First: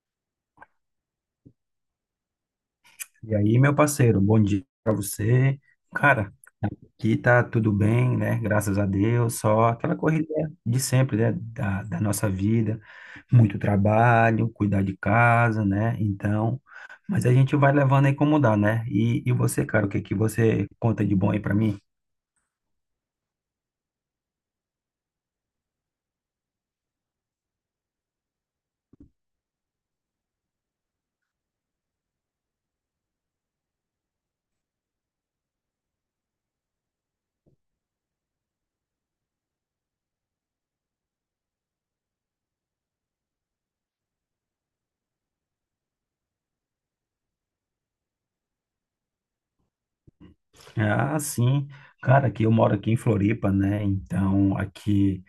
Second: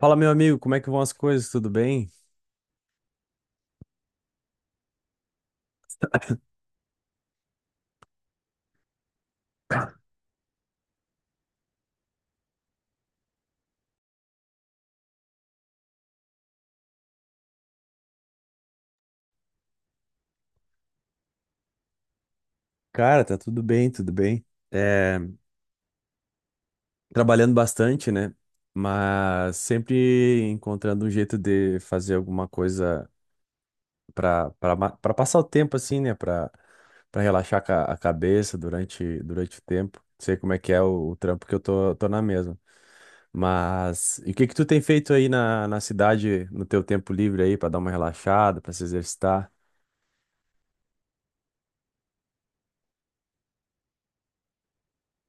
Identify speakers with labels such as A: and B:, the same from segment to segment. A: Fala, meu amigo, como é que vão as coisas? Tudo bem?
B: E aí, meu parceiro, bom dia para você. Cara, aqui tá tudo bem, né? Graças a Deus, só aquela corrida de sempre, né? Da nossa vida, muito trabalho, cuidar de casa, né? Então, mas a gente vai levando aí como dá, né? E você, cara, o que que você conta de bom aí para mim?
A: Cara, tá tudo bem, tudo bem. É, trabalhando bastante, né? Mas sempre encontrando um jeito de fazer alguma coisa pra para passar o tempo assim, né? Pra Para relaxar a cabeça durante o tempo. Sei como é que é o trampo que eu tô na mesma. Mas e o que que tu tem feito aí na cidade no teu tempo livre aí pra dar uma relaxada, pra se exercitar?
B: Ah, sim, cara, que eu moro aqui em Floripa, né? Então, aqui.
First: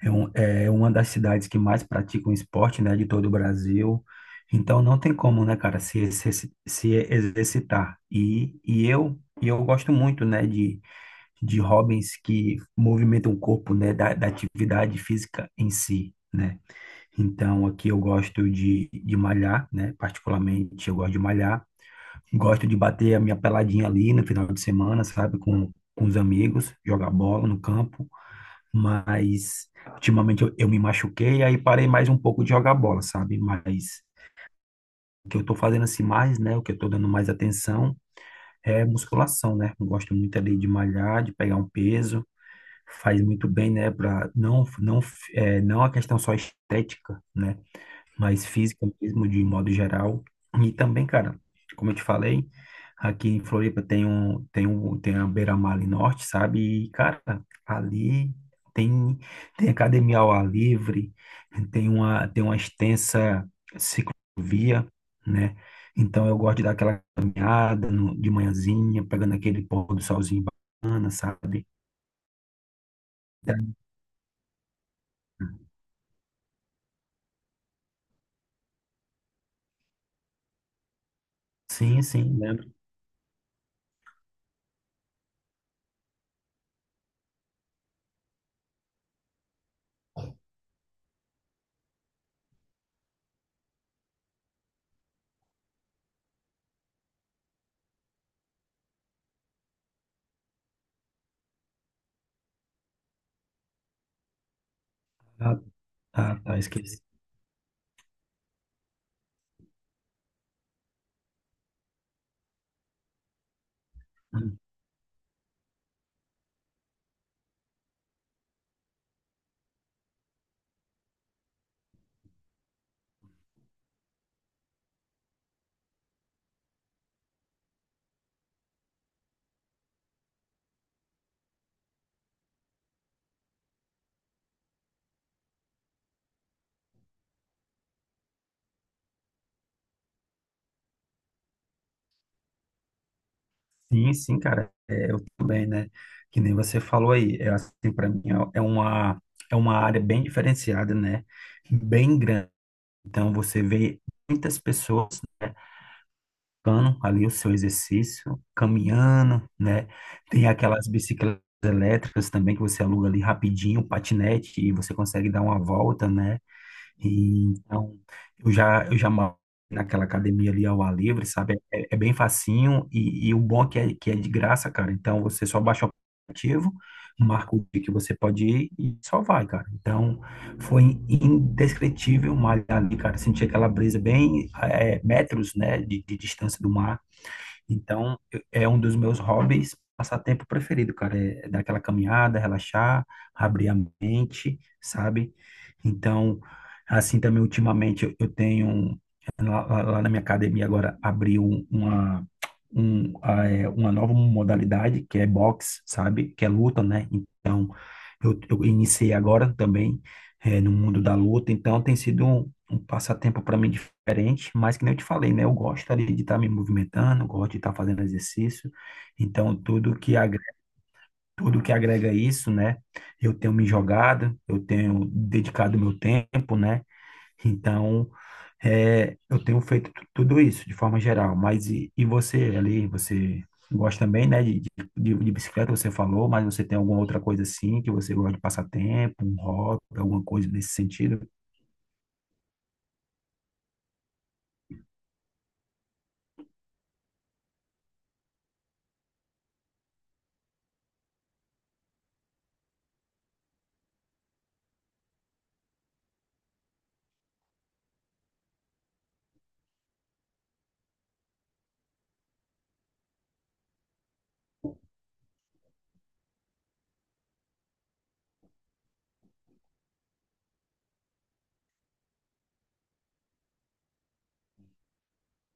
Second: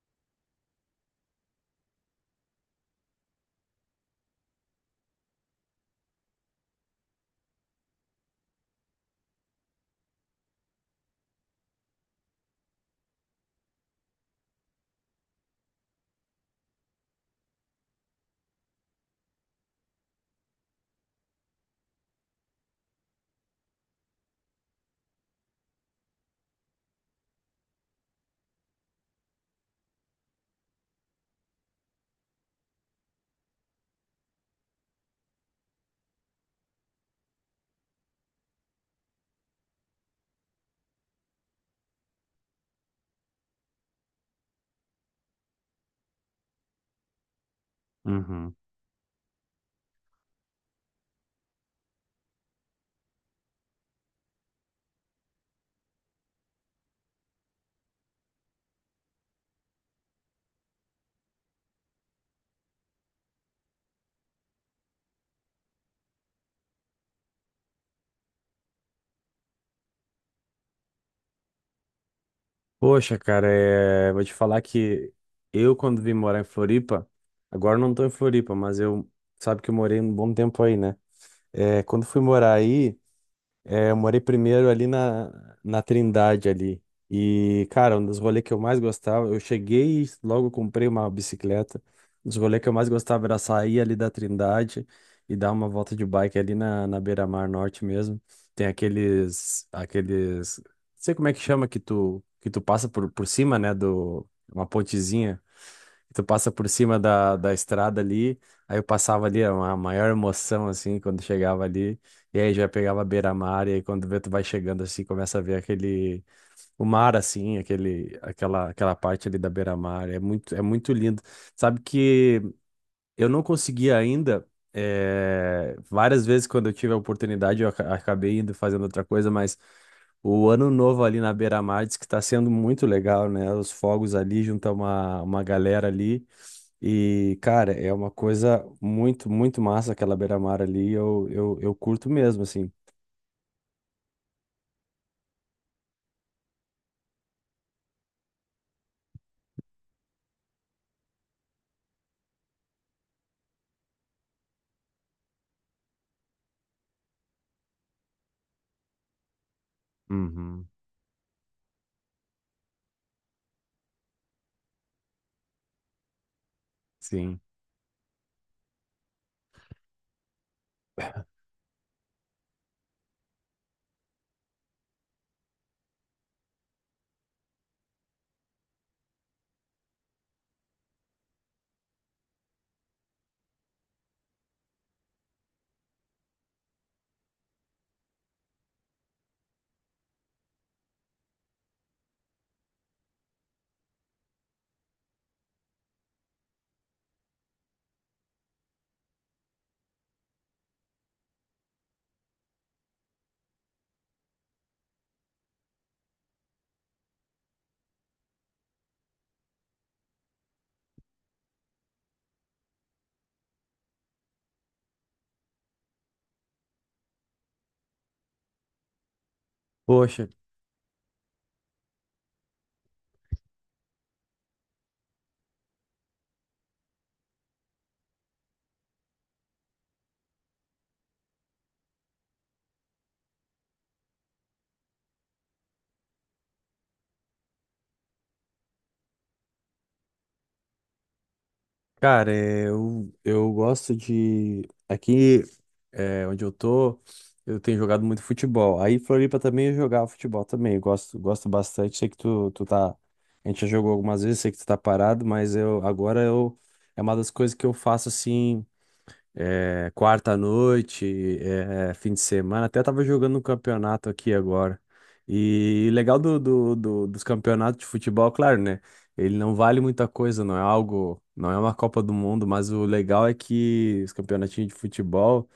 B: É, é uma das cidades que mais praticam esporte, né, de todo o Brasil. Então não tem como, né, cara, se exercitar. E eu gosto muito, né, de hobbies que movimentam o corpo, né, da atividade física em si, né. Então aqui eu gosto de malhar, né, particularmente eu gosto de malhar. Gosto de bater a minha peladinha ali no final de semana, sabe, com os amigos, jogar bola no campo, mas ultimamente eu me machuquei, aí parei mais um pouco de jogar bola, sabe? Mas o que eu tô fazendo assim mais, né? O que eu tô dando mais atenção é musculação, né? Eu gosto muito ali de malhar, de pegar um peso, faz muito bem, né? Pra não, não, é, Não a questão só estética, né, mais
A: Uhum.
B: física mesmo, de modo geral. E também, cara, como eu te falei, aqui em Floripa tem a Beira-Mar ali Norte, sabe? E, cara, ali tem, tem academia ao ar livre, tem uma extensa ciclovia, né? Então eu gosto de dar aquela caminhada no- de manhãzinha, pegando aquele pôr do solzinho bacana, sabe?
A: Poxa, cara, vou te falar que eu, quando vim morar em Floripa, agora eu não tô em Floripa, mas eu, sabe que eu morei um bom tempo aí, né?
B: Sim,
A: Quando fui
B: sim,
A: morar
B: lembro.
A: aí, eu morei primeiro ali na Trindade ali. E, cara, um dos rolês que eu mais gostava, eu cheguei e logo comprei uma bicicleta. Um dos rolês que eu mais gostava era sair ali da Trindade e dar uma volta de bike ali na Beira-Mar Norte mesmo. Tem aqueles, não sei como é que chama, que tu passa por cima, né, do, uma pontezinha.
B: Ah,
A: Tu
B: tá,
A: passa
B: tá,
A: por cima
B: esqueci.
A: da estrada ali, aí eu passava ali, era uma maior emoção, assim, quando chegava ali, e aí já pegava a beira-mar, e aí quando vê, tu vai chegando assim, começa a ver aquele, o mar, assim, aquele, aquela parte ali da beira-mar, é muito lindo. Sabe que eu não consegui ainda. Várias vezes, quando eu tive a oportunidade, eu acabei indo fazendo outra coisa, mas o ano novo ali na beira-mar diz que está sendo muito legal, né? Os fogos ali, junta uma galera ali. E, cara, é uma coisa muito, muito massa aquela beira-mar ali. Eu curto mesmo, assim.
B: Sim, sim, cara, é, eu também, né? Que nem você falou aí, é assim, para mim é é uma área bem diferenciada, né? Bem grande. Então você vê muitas pessoas, né, praticando ali o seu exercício, caminhando, né? Tem
A: Uhum,
B: aquelas bicicletas elétricas também que você aluga ali rapidinho, patinete e você consegue dar uma volta, né?
A: sim.
B: E, então, eu já malho naquela academia ali ao ar livre, sabe? É, é bem facinho e o bom é que, é que é de graça, cara. Então, você só baixa o aplicativo, marca o dia que você pode ir e só vai, cara. Então, foi indescritível malhar ali, cara. Senti aquela brisa bem, metros, né, de distância do mar. É um dos meus hobbies, passatempo preferido, cara. É dar aquela caminhada, relaxar, abrir a mente, sabe? Então, assim também, ultimamente, eu tenho. Lá na minha academia agora abriu uma, uma nova modalidade, que é boxe, sabe? Que é luta, né? Então, eu iniciei agora também, no mundo da luta. Então, tem sido um, um passatempo para mim diferente, mas que nem eu te falei, né? Eu gosto ali de estar me movimentando, gosto de estar fazendo exercício. Então,
A: Poxa,
B: tudo que agrega isso, né? Eu tenho me jogado, eu tenho dedicado meu tempo, né? Então, é, eu tenho feito tudo isso de forma geral. Mas e você ali, você gosta também, né, de bicicleta, você falou, mas você tem alguma outra coisa assim que você gosta de passatempo, um hobby, alguma coisa nesse sentido?
A: cara, é, eu gosto de. Aqui é, onde eu tô, eu tenho jogado muito futebol. Aí Floripa também eu jogava futebol também. Eu gosto, gosto bastante. Sei que tu tá. A gente já jogou algumas vezes, sei que tu tá parado, mas eu agora eu é uma das coisas que eu faço assim, é, quarta à noite, é, fim de semana. Até tava jogando um campeonato aqui agora. E legal dos campeonatos de futebol, claro, né? Ele não vale muita coisa, não é algo, não é uma Copa do Mundo, mas o legal é que os campeonatinhos de futebol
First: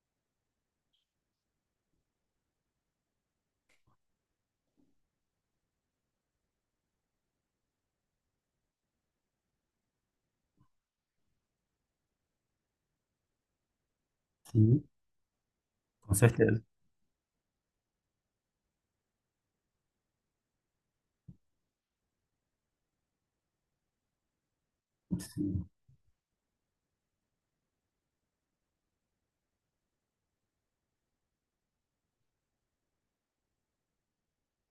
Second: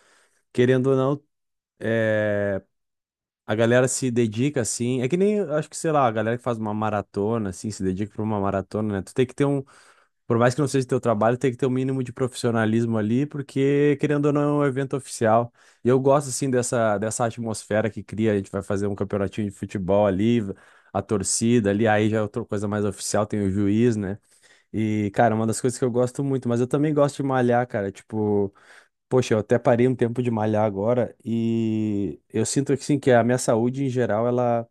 A: querendo ou não, é, a galera se dedica assim. É que nem, acho que, sei lá, a galera que faz uma maratona, assim, se dedica pra uma maratona, né? Tu tem que ter um, por mais que não seja teu trabalho, tem que ter um mínimo de profissionalismo ali, porque, querendo ou não, é um
B: Sim,
A: evento oficial. E eu
B: com
A: gosto, assim,
B: certeza.
A: dessa atmosfera que cria. A gente vai fazer um campeonatinho de futebol ali, a torcida ali, aí já é outra coisa mais oficial, tem o juiz, né? E, cara, é uma das
B: Sim,
A: coisas que eu gosto muito, mas eu também gosto de malhar, cara. Tipo, poxa, eu até parei um tempo de malhar agora e eu sinto que sim, que a minha saúde em geral ela,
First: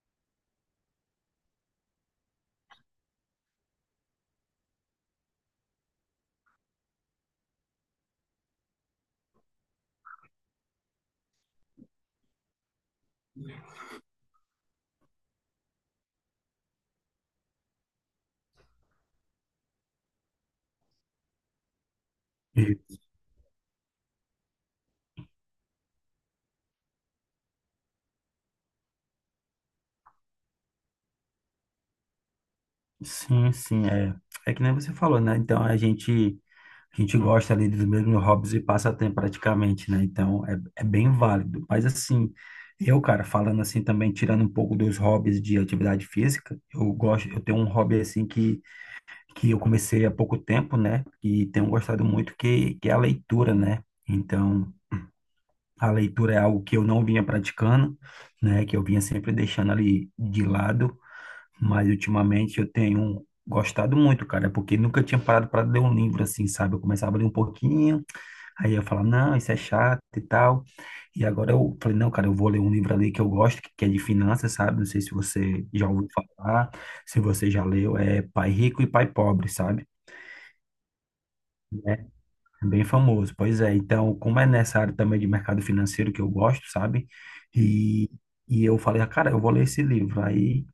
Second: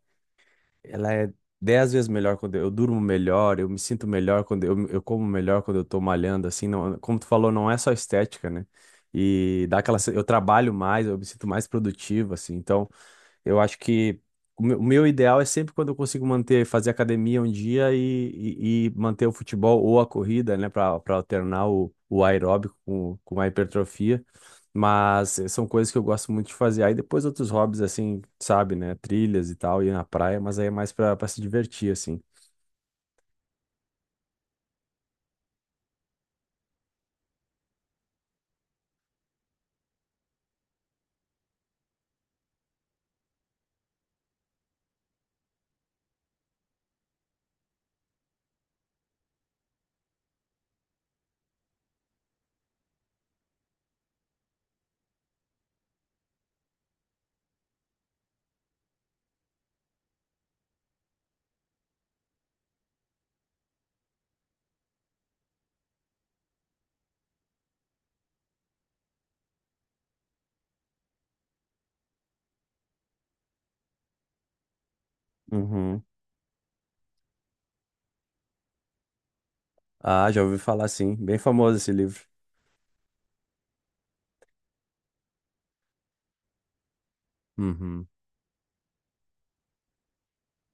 A: ela é dez vezes melhor quando eu durmo melhor, eu me sinto melhor quando eu como melhor quando eu tô malhando, assim, não, como tu falou, não é só estética, né? E dá aquela, eu trabalho mais, eu me sinto mais produtivo, assim, então eu acho que o meu ideal é sempre quando eu consigo manter, fazer academia um dia e manter o futebol ou a corrida, né, para alternar o aeróbico
B: E-
A: com a hipertrofia. Mas são coisas que eu gosto muito de fazer. Aí depois outros hobbies, assim, sabe, né, trilhas e tal, ir na praia, mas aí é mais para se divertir, assim.
B: sim, sim, é. É que nem você falou, né? Então a gente gosta ali dos mesmos hobbies e passatempo praticamente, né? Então é, é bem válido. Mas assim, eu, cara, falando assim também, tirando um pouco dos hobbies de atividade física, eu gosto, eu tenho um hobby assim que eu comecei há pouco tempo, né? E tenho gostado muito, que é a leitura, né? Então, a leitura é algo que eu não vinha praticando, né? Que eu vinha sempre deixando ali de lado, mas ultimamente eu tenho gostado muito, cara, porque nunca tinha parado para ler um livro assim, sabe? Eu começava a ler um pouquinho, aí eu falava, não, isso é chato e tal. E agora eu falei, não, cara, eu vou ler um livro ali que eu gosto, que é de finanças, sabe? Não sei se você já
A: Uhum.
B: ouviu falar, se você já leu, é Pai Rico e Pai Pobre, sabe?
A: Ah, já ouvi falar, sim. Bem famoso esse livro.
B: Bem famoso, pois é. Então, como é nessa área também de mercado financeiro que eu gosto, sabe?
A: Uhum.
B: E, e eu falei, ah, cara, eu vou ler esse livro. Aí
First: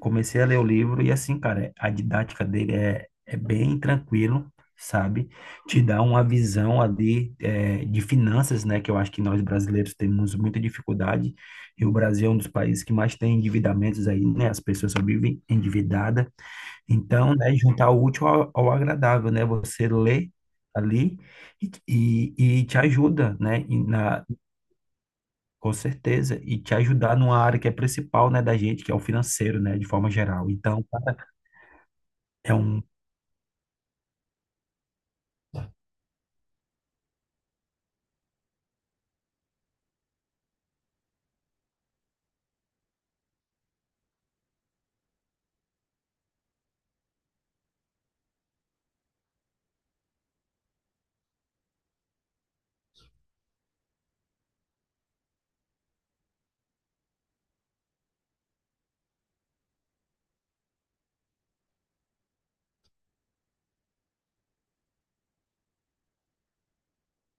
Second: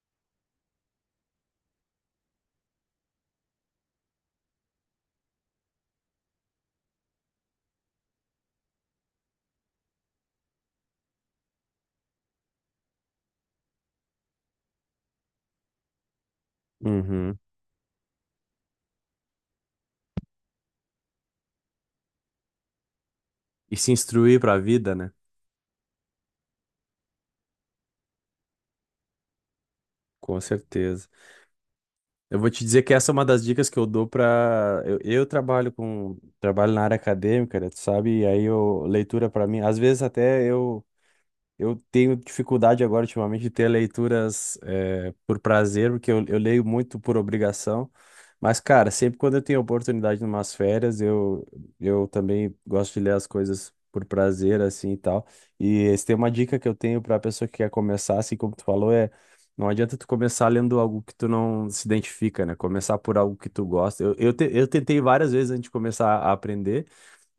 B: comecei a ler o livro e assim, cara, a didática dele é, é bem tranquilo, sabe? Te dá uma visão ali, de finanças, né? Que eu acho que nós brasileiros temos muita dificuldade. E o Brasil é um dos países que mais tem endividamentos aí, né? As pessoas só vivem endividadas. Então,
A: Uhum.
B: né, juntar o útil ao agradável, né? Você lê ali e te ajuda, né?
A: E
B: E
A: se
B: na,
A: instruir para a vida, né?
B: com certeza, e te ajudar numa área que é principal, né, da gente, que é o financeiro, né, de forma
A: Com
B: geral. Então,
A: certeza. Eu vou
B: é
A: te dizer
B: um,
A: que essa é uma das dicas que eu dou para eu trabalho com trabalho na área acadêmica, né, tu sabe? E aí eu leitura para mim, às vezes até eu tenho dificuldade agora, ultimamente, de ter leituras por prazer, porque eu leio muito por obrigação. Mas, cara, sempre quando eu tenho oportunidade em umas férias, eu também gosto de ler as coisas por prazer, assim e tal. E se tem uma dica que eu tenho para a pessoa que quer começar, assim como tu falou, é não adianta tu começar lendo algo que tu não se identifica, né? Começar por algo que tu gosta. Eu tentei várias vezes antes de começar a aprender.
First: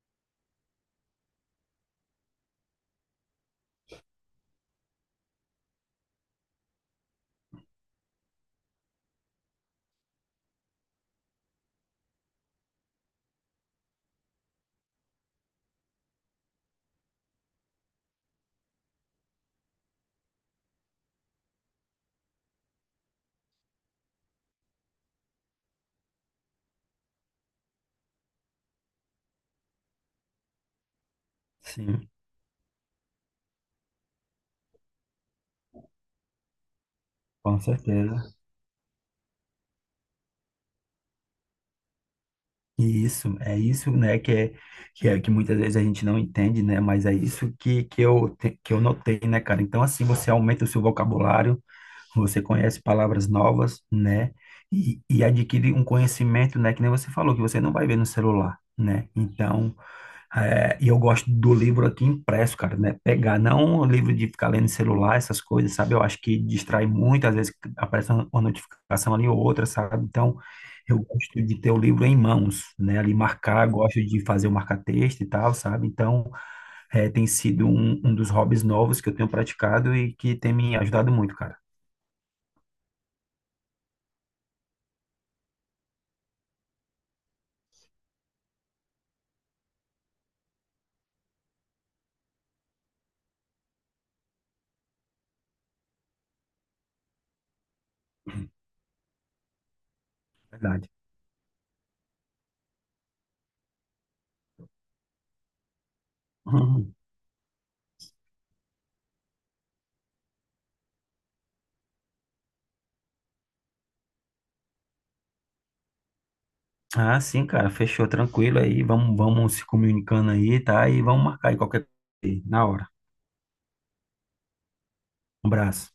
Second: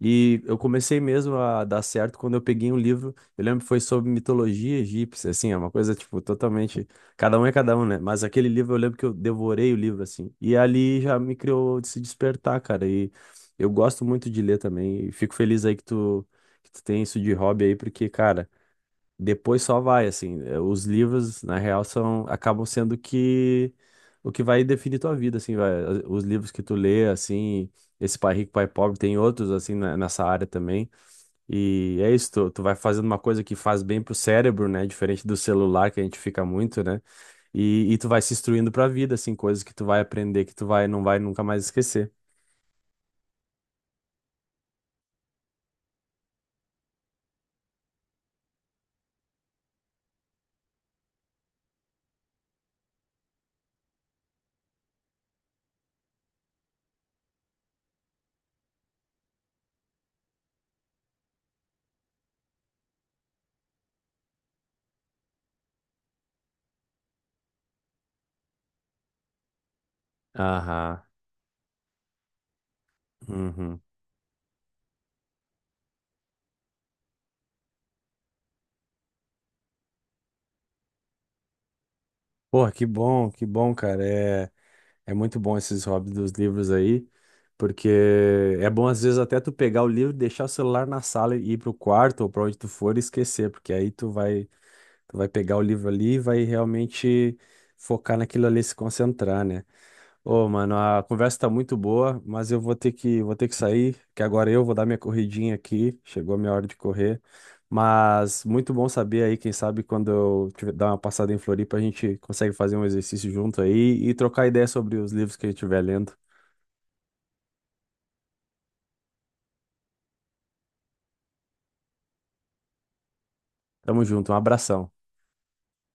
A: E eu comecei mesmo a dar certo quando eu peguei um livro, eu lembro que foi sobre mitologia egípcia, assim, é uma coisa, tipo, totalmente, cada um é cada um, né? Mas aquele livro, eu lembro que eu devorei o livro, assim, e ali já me criou de se despertar, cara, e eu gosto muito de ler também, e fico feliz aí que tu tem isso de hobby aí, porque, cara, depois só vai, assim. Os livros, na real, são, acabam sendo que o que vai definir tua vida, assim, vai. Os livros que tu lê, assim, esse Pai Rico, Pai Pobre, tem outros, assim, nessa área também. E
B: sim,
A: é isso, tu, tu vai fazendo uma coisa que faz bem pro cérebro, né? Diferente do celular, que a gente fica muito, né?
B: com
A: E tu vai se
B: certeza.
A: instruindo pra vida, assim, coisas que tu vai aprender, que tu vai, não vai nunca mais esquecer.
B: É isso, né, que é que muitas vezes a gente não entende, né, mas é isso que eu, que eu notei, né, cara? Então, assim, você aumenta o seu vocabulário, você conhece palavras novas, né? E adquire um conhecimento, né? Que nem você falou, que você não vai ver no celular, né? Então, é, e eu gosto do livro aqui impresso, cara, né? Pegar, não o livro de ficar lendo celular, essas coisas, sabe? Eu acho que distrai muito, às vezes aparece uma notificação ali ou outra, sabe? Então, eu
A: Aham.
B: gosto de ter o livro em mãos, né? Ali marcar,
A: Uhum.
B: gosto de fazer o marca-texto e tal, sabe? Então, é, tem sido um, um dos hobbies novos que eu tenho praticado e que tem me ajudado muito, cara.
A: Porra, que bom, cara. É muito bom esses hobbies dos livros aí, porque é bom às vezes até tu pegar o livro, deixar o celular na sala e ir pro quarto ou para onde tu for e esquecer, porque aí tu vai pegar o livro ali e vai realmente focar naquilo ali, e se concentrar, né? Ô, mano,
B: Verdade.
A: a conversa tá muito boa, mas eu vou ter vou ter que sair, que agora eu vou dar minha corridinha aqui. Chegou a minha hora de
B: Uhum.
A: correr. Mas muito bom saber aí, quem sabe quando eu tiver, dar uma passada em Floripa, a gente consegue fazer um exercício junto aí e trocar ideia sobre os livros que a gente estiver lendo.
B: Ah, sim, cara, fechou, tranquilo aí. Vamos se comunicando aí, tá? E vamos marcar aí qualquer coisa aí, na hora.
A: Tamo junto, um abração.
B: Um abraço.